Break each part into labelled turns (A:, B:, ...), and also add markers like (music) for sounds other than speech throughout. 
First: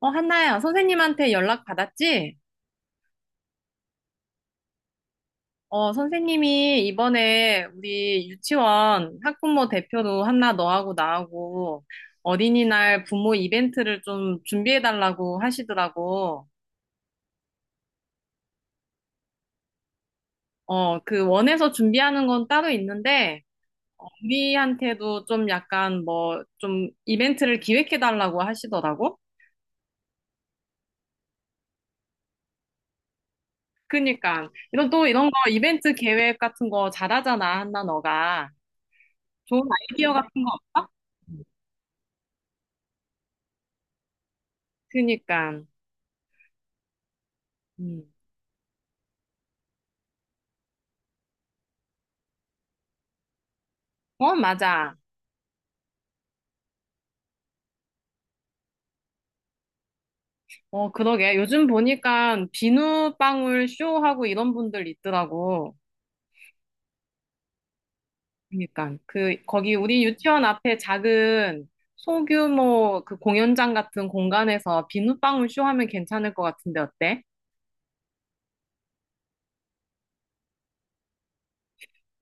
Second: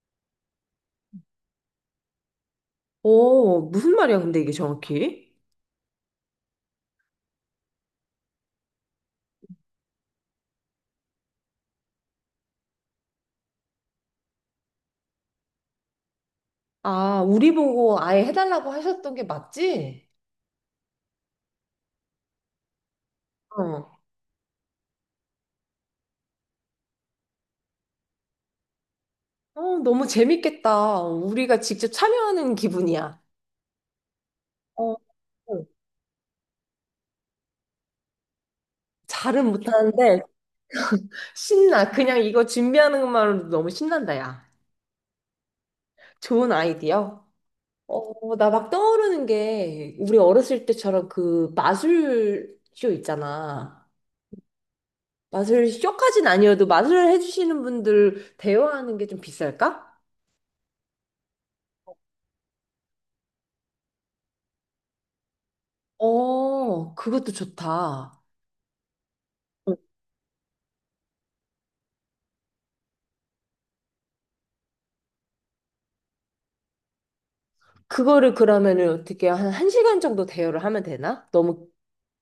A: 한나야, 선생님한테 연락 받았지?
B: 어, 무슨 말이야, 근데 이게 정확히?
A: 어, 선생님이 이번에 우리 유치원 학부모 대표로 한나 너하고 나하고 어린이날 부모 이벤트를 좀 준비해달라고 하시더라고.
B: 아, 우리 보고 아예 해달라고 하셨던 게 맞지?
A: 어, 그 원에서 준비하는 건 따로 있는데,
B: 어.
A: 우리한테도 좀 약간 뭐 좀 이벤트를 기획해달라고 하시더라고.
B: 어, 너무 재밌겠다. 우리가 직접 참여하는 기분이야.
A: 그니까, 이런
B: 어.
A: 또 이런 거 이벤트 계획 같은 거 잘하잖아, 한나 너가.
B: 잘은
A: 좋은 아이디어
B: 못하는데
A: 같은 거 없어?
B: 신나. 그냥 이거 준비하는 것만으로도 너무 신난다, 야.
A: 그니까.
B: 좋은 아이디어.
A: 음.
B: 어, 나 막 떠오르는 게 우리 어렸을 때처럼 그 마술쇼 있잖아.
A: 어, 맞아.
B: 마술쇼까진 아니어도 마술을 해주시는 분들 대여하는 게 좀 비쌀까?
A: 어, 그러게. 요즘 보니까 비누방울 쇼하고 이런 분들 있더라고.
B: 어, 그것도 좋다.
A: 그러니까 그
B: 어,
A: 거기 우리 유치원 앞에 작은 소규모 그 공연장 같은 공간에서 비누방울 쇼 하면 괜찮을 것 같은데 어때?
B: 그거를 그러면은 어떻게 한 1시간 정도 대여를 하면 되나? 너무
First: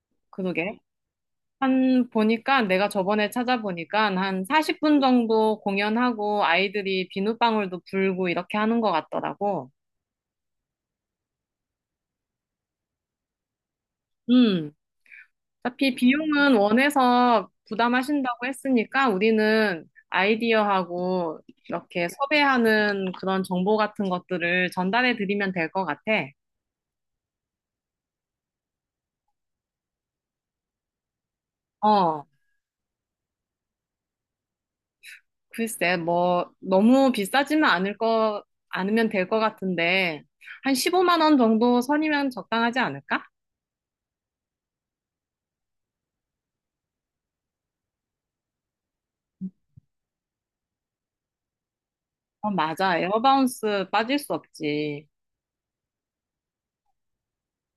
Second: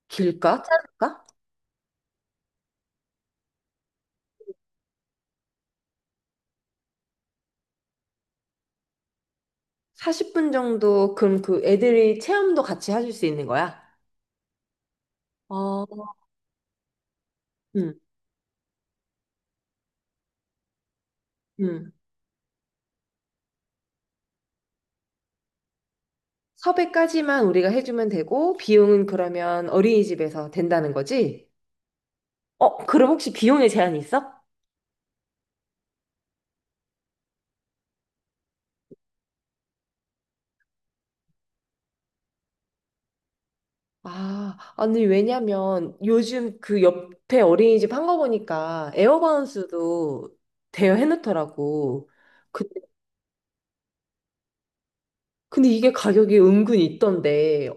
B: 길까?
A: 그러게.
B: 짧을까?
A: 한 보니까 내가 저번에 찾아보니까 한 40분 정도 공연하고 아이들이 비누방울도 불고 이렇게 하는 것 같더라고.
B: 40분 정도, 그럼 그 애들이 체험도 같이 해줄 수 있는 거야? 어,
A: 어차피 비용은 원해서
B: 음,
A: 부담하신다고 했으니까 우리는 아이디어하고
B: 음.
A: 이렇게 섭외하는 그런 정보 같은 것들을 전달해 드리면 될 것 같아.
B: 섭외까지만 우리가 해주면 되고, 비용은 그러면 어린이집에서 된다는 거지?
A: 어,
B: 어, 그럼 혹시 비용에 제한이 있어?
A: 글쎄, 뭐, 너무 비싸지만 않을 거, 않으면 될 것 같은데, 한 15만 원 정도 선이면 적당하지 않을까?
B: 아, 아니, 왜냐면 요즘 그 옆에 어린이집 한 거 보니까 에어바운스도 대여해놓더라고.
A: 어, 맞아. 에어바운스 빠질 수 없지.
B: 근데 이게 가격이 은근히 있던데,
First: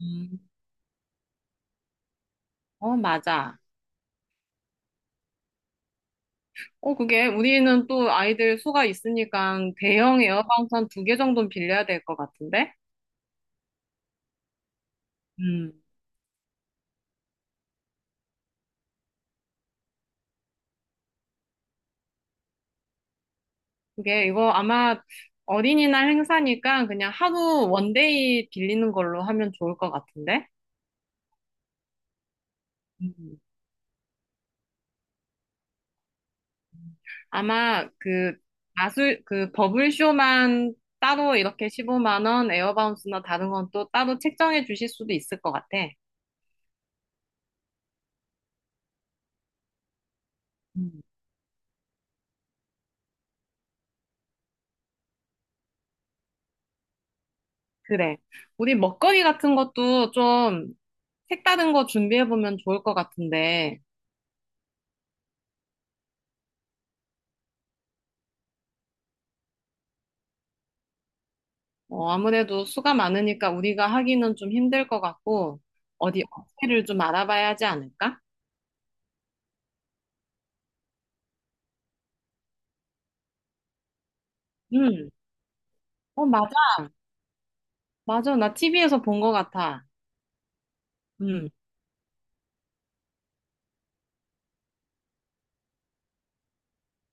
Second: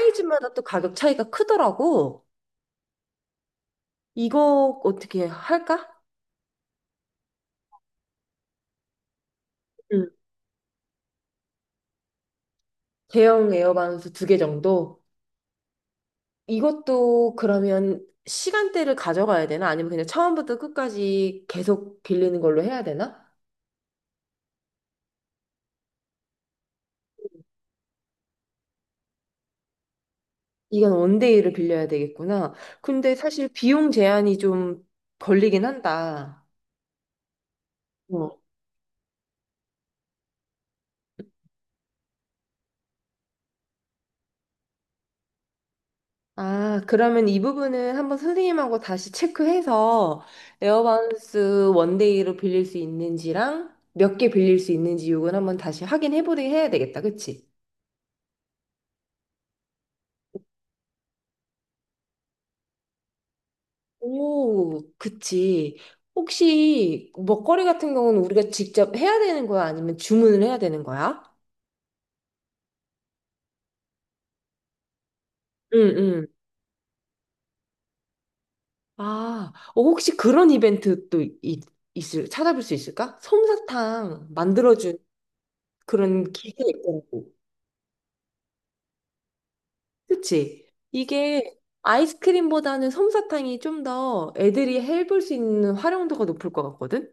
A: 음.
B: 또 가격 차이가 크더라고.
A: 어, 맞아.
B: 이거 어떻게 할까?
A: 어, 그게 우리는 또 아이들 수가 있으니까
B: 응.
A: 대형 에어컨 두 개 정도는 빌려야 될 것 같은데?
B: 대형 에어반스 두 개 정도?
A: 음.
B: 이것도 그러면 시간대를 가져가야 되나? 아니면 그냥 처음부터 끝까지 계속 빌리는 걸로 해야 되나?
A: 그게 이거 아마 어린이날 행사니까 그냥 하루 원데이 빌리는 걸로 하면 좋을 것 같은데?
B: 이건 원데이를 빌려야 되겠구나. 근데
A: 음.
B: 사실 비용 제한이 좀 걸리긴 한다.
A: 아마 그 마술, 그 버블쇼만 따로 이렇게 15만 원, 에어바운스나 다른 건 또 따로 책정해 주실 수도 있을 것 같아.
B: 아, 그러면 이 부분은 한번 선생님하고 다시 체크해서 에어바운스 원데이로 빌릴 수 있는지랑 몇 개 빌릴 수 있는지 요건 한번 다시 확인해 보게 해야 되겠다. 그치?
A: 그래. 우리 먹거리 같은 것도 좀 색다른 거 준비해보면 좋을 것 같은데,
B: 오, 그치. 혹시 먹거리 같은 경우는 우리가 직접 해야 되는 거야? 아니면 주문을 해야 되는 거야?
A: 어, 아무래도 수가 많으니까 우리가 하기는 좀 힘들 것 같고,
B: 응,
A: 어디
B: 응.
A: 업체를 좀 알아봐야 하지 않을까?
B: 아, 어, 혹시 그런 이벤트 또 있을, 찾아볼 수 있을까? 솜사탕 만들어준
A: 음. 어,
B: 그런
A: 맞아.
B: 기계 있더라고.
A: 맞아. 나 TV에서 본 것 같아.
B: 그치?
A: 음.
B: 이게 아이스크림보다는 솜사탕이 좀 더 애들이 해볼 수 있는 활용도가 높을 것 같거든?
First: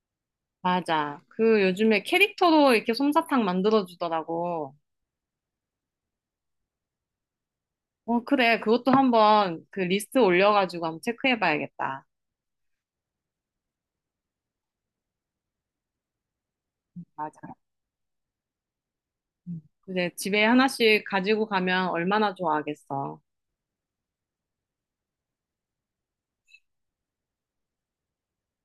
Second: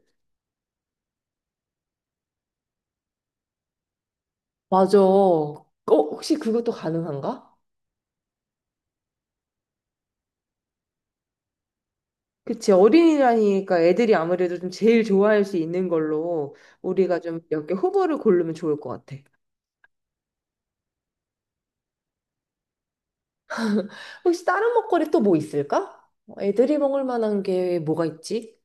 A: 맞아. 그 요즘에 캐릭터로 이렇게 솜사탕 만들어주더라고.
B: 맞아. 어, 혹시 그것도 가능한가?
A: 어, 그래. 그것도 한번 그 리스트 올려가지고 한번 체크해봐야겠다.
B: 그치. 어린이라니까 애들이 아무래도 좀 제일 좋아할 수 있는 걸로 우리가
A: 맞아.
B: 좀 몇 개 후보를 고르면 좋을 것 같아.
A: 음. 이제 집에 하나씩 가지고 가면 얼마나 좋아하겠어.
B: 혹시 다른 먹거리 또 뭐 있을까? 애들이 먹을 만한 게 뭐가 있지?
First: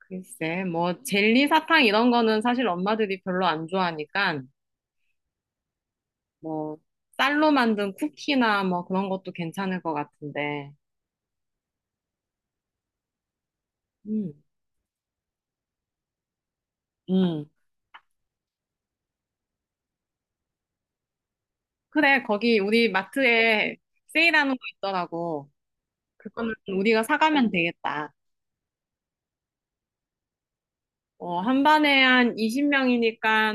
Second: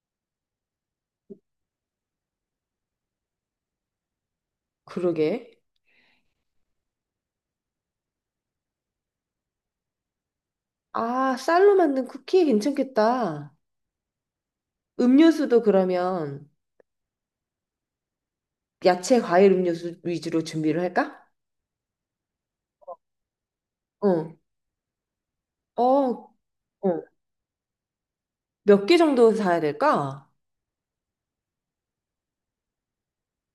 A: 글쎄, 뭐, 젤리 사탕 이런 거는 사실 엄마들이 별로 안 좋아하니까,
B: 그러게.
A: 뭐, 쌀로 만든 쿠키나 뭐 그런 것도 괜찮을 것 같은데.
B: 아, 쌀로 만든 쿠키 괜찮겠다.
A: 음,
B: 음료수도 그러면
A: 음.
B: 야채, 과일, 음료수 위주로 준비를 할까?
A: 그래, 거기 우리 마트에
B: 어,
A: 세일하는 거 있더라고.
B: 어,
A: 그거는
B: 어.
A: 우리가 사가면 되겠다.
B: 몇 개 정도 사야 될까?
A: 어, 한 반에 한 20명이니까,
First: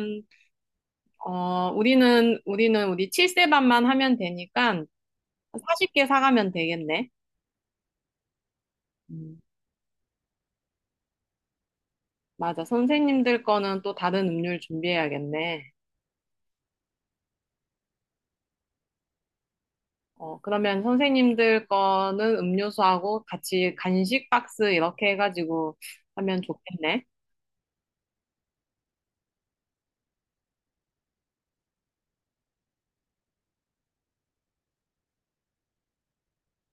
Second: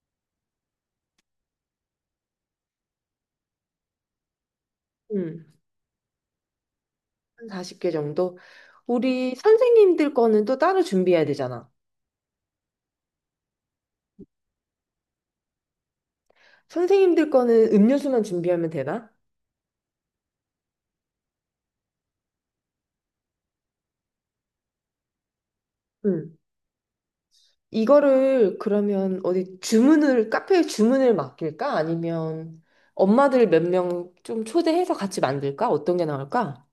A: 우리는 우리 7세 반만 하면 되니까
B: 음,
A: 40개 사가면 되겠네.
B: 한 40개 정도. 우리
A: 음,
B: 선생님들 거는 또 따로 준비해야 되잖아.
A: 맞아. 선생님들 거는 또 다른 음료를 준비해야겠네.
B: 선생님들 거는 음료수만 준비하면 되나?
A: 어, 그러면 선생님들 거는 음료수하고 같이 간식 박스 이렇게 해가지고
B: 음,
A: 하면 좋겠네.
B: 이거를 그러면 어디 주문을, 카페에 주문을 맡길까? 아니면 엄마들 몇 명 좀 초대해서 같이 만들까? 어떤 게 나을까?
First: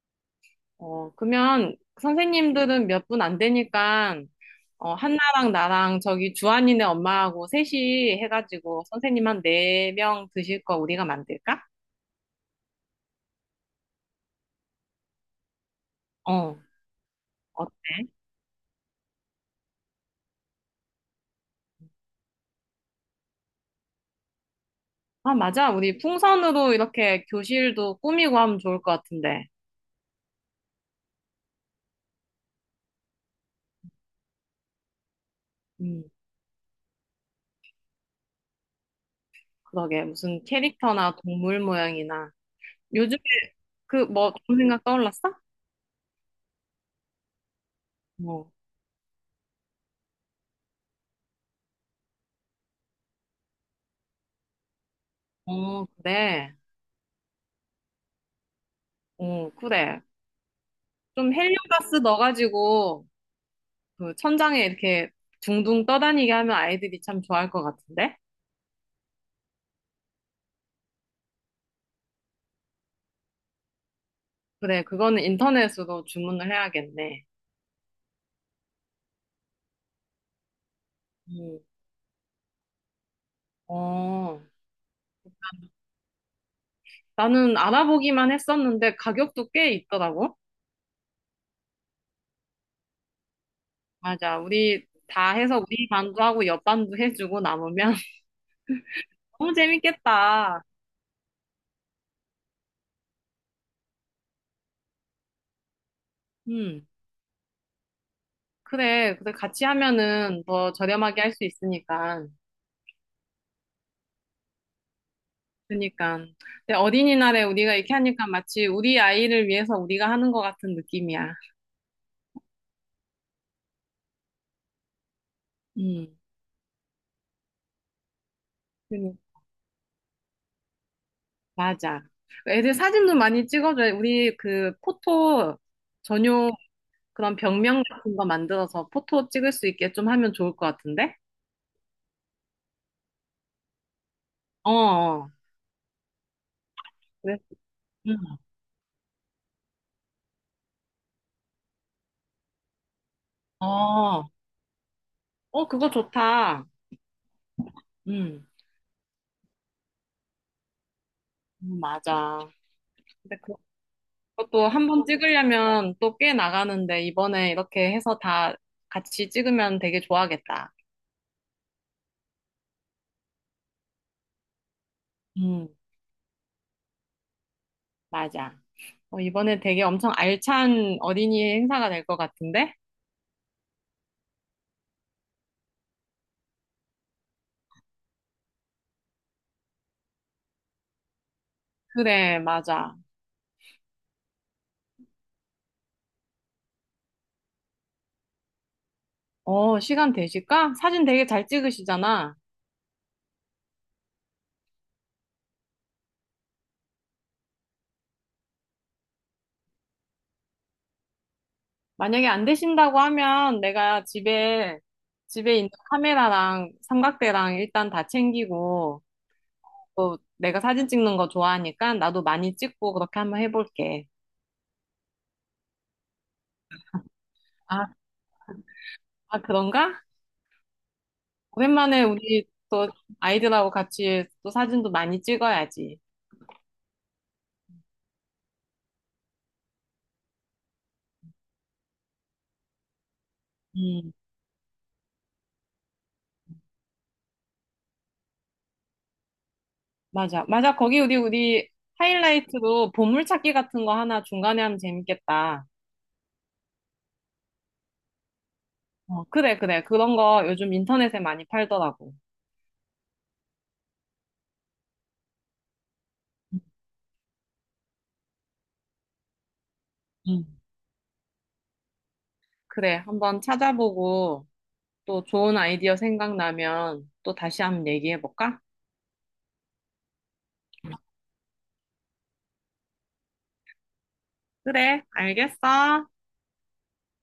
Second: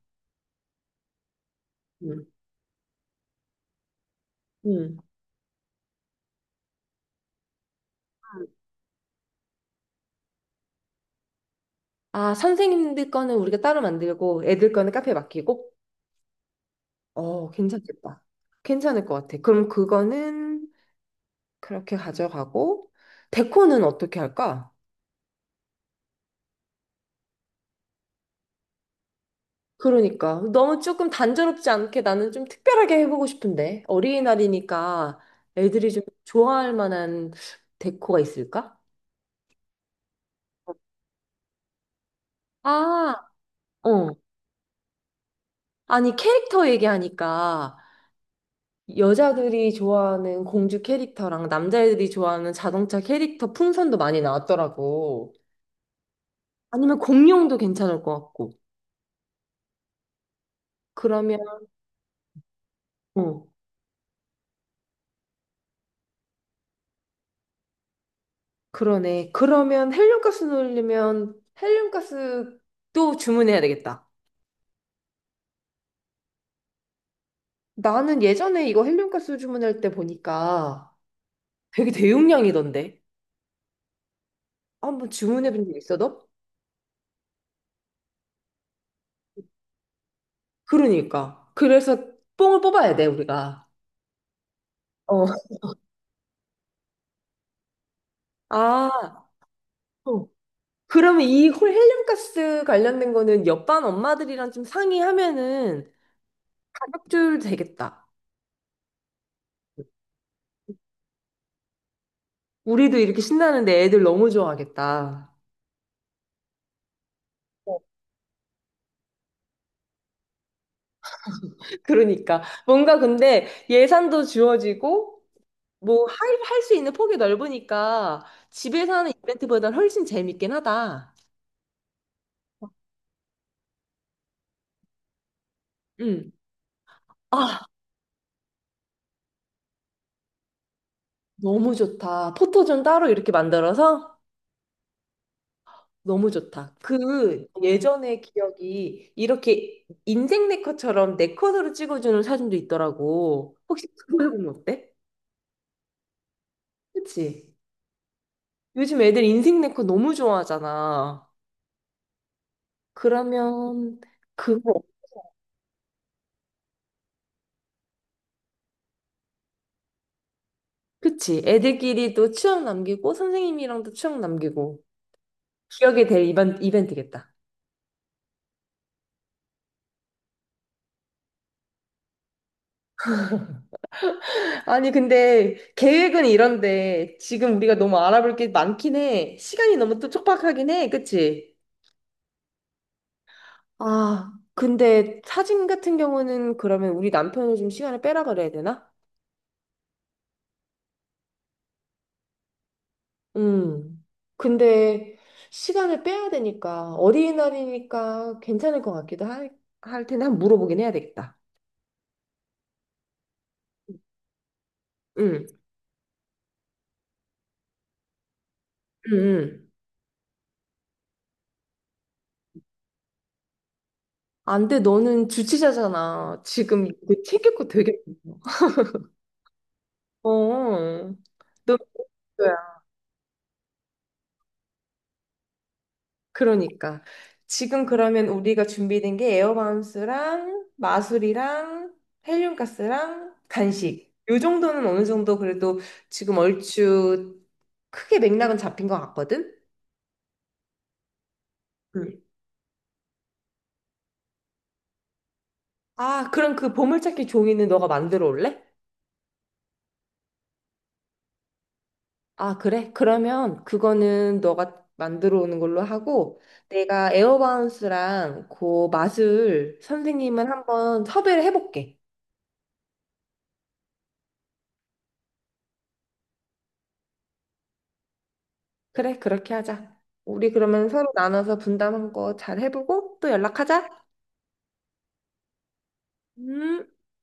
A: 어, 그러면
B: 음.
A: 선생님들은 몇 분 안 되니까, 어,
B: 음.
A: 한나랑 나랑 저기 주한이네 엄마하고 셋이 해가지고 선생님 한 네 명 드실 거 우리가 만들까?
B: 아, 선생님들 거는 우리가 따로 만들고 애들 거는 카페에 맡기고?
A: 어,
B: 어,
A: 어때?
B: 괜찮겠다. 괜찮을 것 같아. 그럼 그거는 그렇게 가져가고, 데코는 어떻게 할까?
A: 아, 맞아. 우리 풍선으로 이렇게 교실도 꾸미고 하면 좋을 것 같은데.
B: 그러니까. 너무 조금 단조롭지 않게 나는 좀 특별하게 해보고 싶은데. 어린이날이니까 애들이 좀
A: 음,
B: 좋아할 만한 데코가 있을까?
A: 그러게. 무슨 캐릭터나 동물 모양이나.
B: 아,
A: 요즘에 그
B: 어.
A: 뭐 좋은 생각 떠올랐어?
B: 아니, 캐릭터 얘기하니까
A: 어,
B: 여자들이 좋아하는 공주 캐릭터랑 남자애들이 좋아하는 자동차 캐릭터 풍선도 많이 나왔더라고.
A: 어, 그래.
B: 아니면 공룡도 괜찮을 것 같고.
A: 어, 그래. 좀
B: 그러면,
A: 헬륨가스 넣어가지고,
B: 어.
A: 그 천장에 이렇게 둥둥 떠다니게 하면 아이들이 참 좋아할 것 같은데?
B: 그러네. 그러면 헬륨가스 넣으려면 헬륨가스도 주문해야 되겠다.
A: 그래, 그거는 인터넷으로 주문을 해야겠네.
B: 나는 예전에 이거 헬륨가스 주문할 때 보니까
A: 음,
B: 되게 대용량이던데.
A: 어,
B: 한번 주문해 본 적 있어, 너?
A: 나는 알아보기만 했었는데 가격도 꽤 있더라고.
B: 그러니까. 그래서 뽕을 뽑아야 돼, 우리가.
A: 맞아. 우리
B: 어.
A: 다 해서 우리 반도 하고 옆 반도 해주고 남으면 (laughs)
B: 아,
A: 너무
B: 어.
A: 재밌겠다.
B: 그러면 이 헬륨가스 관련된 거는 옆반 엄마들이랑 좀 상의하면은
A: 음,
B: 가격 조율 되겠다.
A: 그래. 그래. 같이 하면은 더 저렴하게 할 수 있으니까.
B: 우리도 이렇게 신나는데 애들 너무 좋아하겠다.
A: 그니까. 근데 어린이날에 우리가 이렇게 하니까 마치 우리 아이를 위해서 우리가 하는 것 같은 느낌이야.
B: 그러니까 뭔가 근데 예산도 주어지고 뭐
A: 음.
B: 할 수 있는 폭이 넓으니까 집에서 하는
A: 그니
B: 이벤트보다 훨씬 재밌긴 하다.
A: 맞아. 애들 사진도 많이 찍어줘요. 우리 그 포토
B: 응.
A: 전용 그런
B: 아,
A: 벽면 같은 거 만들어서 포토 찍을 수 있게 좀 하면 좋을 것 같은데?
B: 너무 좋다. 포토존 따로 이렇게 만들어서
A: 어, 어.
B: 너무 좋다.
A: 그래.
B: 그
A: 음.
B: 예전의 기억이 이렇게 인생 네컷처럼 네컷으로 찍어주는 사진도 있더라고. 혹시
A: 어.
B: 그걸 보면 어때?
A: 어, 그거 좋다.
B: 그치?
A: 음.
B: 요즘 애들 인생 네컷 너무 좋아하잖아.
A: 맞아. 근데 그-
B: 그러면
A: 그것도
B: 그거
A: 한번 찍으려면 또 꽤 나가는데 이번에 이렇게 해서 다 같이 찍으면 되게 좋아하겠다.
B: 그치. 애들끼리 도 추억 남기고, 선생님이랑도 추억 남기고,
A: 음.
B: 기억에 될 이벤트겠다.
A: 맞아. 어, 이번에 되게 엄청 알찬 어린이 행사가 될 것 같은데?
B: 아니, 근데 계획은 이런데, 지금 우리가 너무 알아볼 게 많긴 해. 시간이 너무 또 촉박하긴 해. 그치?
A: 그래, 맞아.
B: 아, 근데 사진 같은 경우는 그러면 우리 남편을 좀 시간을 빼라 그래야 되나?
A: 어, 시간 되실까? 사진 되게 잘 찍으시잖아.
B: 음. 근데 시간을 빼야 되니까, 어린이날이니까 괜찮을 것 같기도 할 텐데, 한번 물어보긴 해야 되겠다.
A: 만약에 안 되신다고 하면 내가 집에,
B: 응,
A: 집에 있는 카메라랑 삼각대랑 일단 다 챙기고,
B: 응, 응.
A: 또 내가 사진 찍는 거 좋아하니까 나도 많이 찍고 그렇게 한번 해볼게.
B: 안 돼, 너는 주치자잖아. 지금 이거 챙길 거
A: 아,
B: 되게 많아.
A: 아, 그런가?
B: 어, 너
A: 오랜만에 우리
B: 뭐야?
A: 또 아이들하고 같이 또 사진도 많이 찍어야지.
B: 그러니까. 지금 그러면 우리가 준비된 게 에어바운스랑 마술이랑 헬륨가스랑
A: 음.
B: 간식. 요 정도는 어느 정도 그래도 지금 얼추 크게 맥락은 잡힌 것 같거든?
A: 맞아. 맞아. 거기 우리
B: 응.
A: 하이라이트로 보물찾기 같은 거 하나 중간에 하면 재밌겠다.
B: 아, 그럼 그 보물찾기 종이는 너가 만들어 올래?
A: 어, 그래, 그래. 그런 거 요즘 인터넷에 많이 팔더라고.
B: 아, 그래? 그러면 그거는 너가 만들어 오는 걸로 하고 내가 에어바운스랑 그 맛을 선생님은
A: 음.
B: 한번 섭외를 해볼게.
A: 그래. 한번 찾아보고 또 좋은 아이디어 생각나면 또 다시 한번 얘기해볼까?
B: 그래, 그렇게 하자. 우리 그러면 서로 나눠서 분담한 거 잘 해보고 또 연락하자.
A: 그래. 알겠어.
B: 음.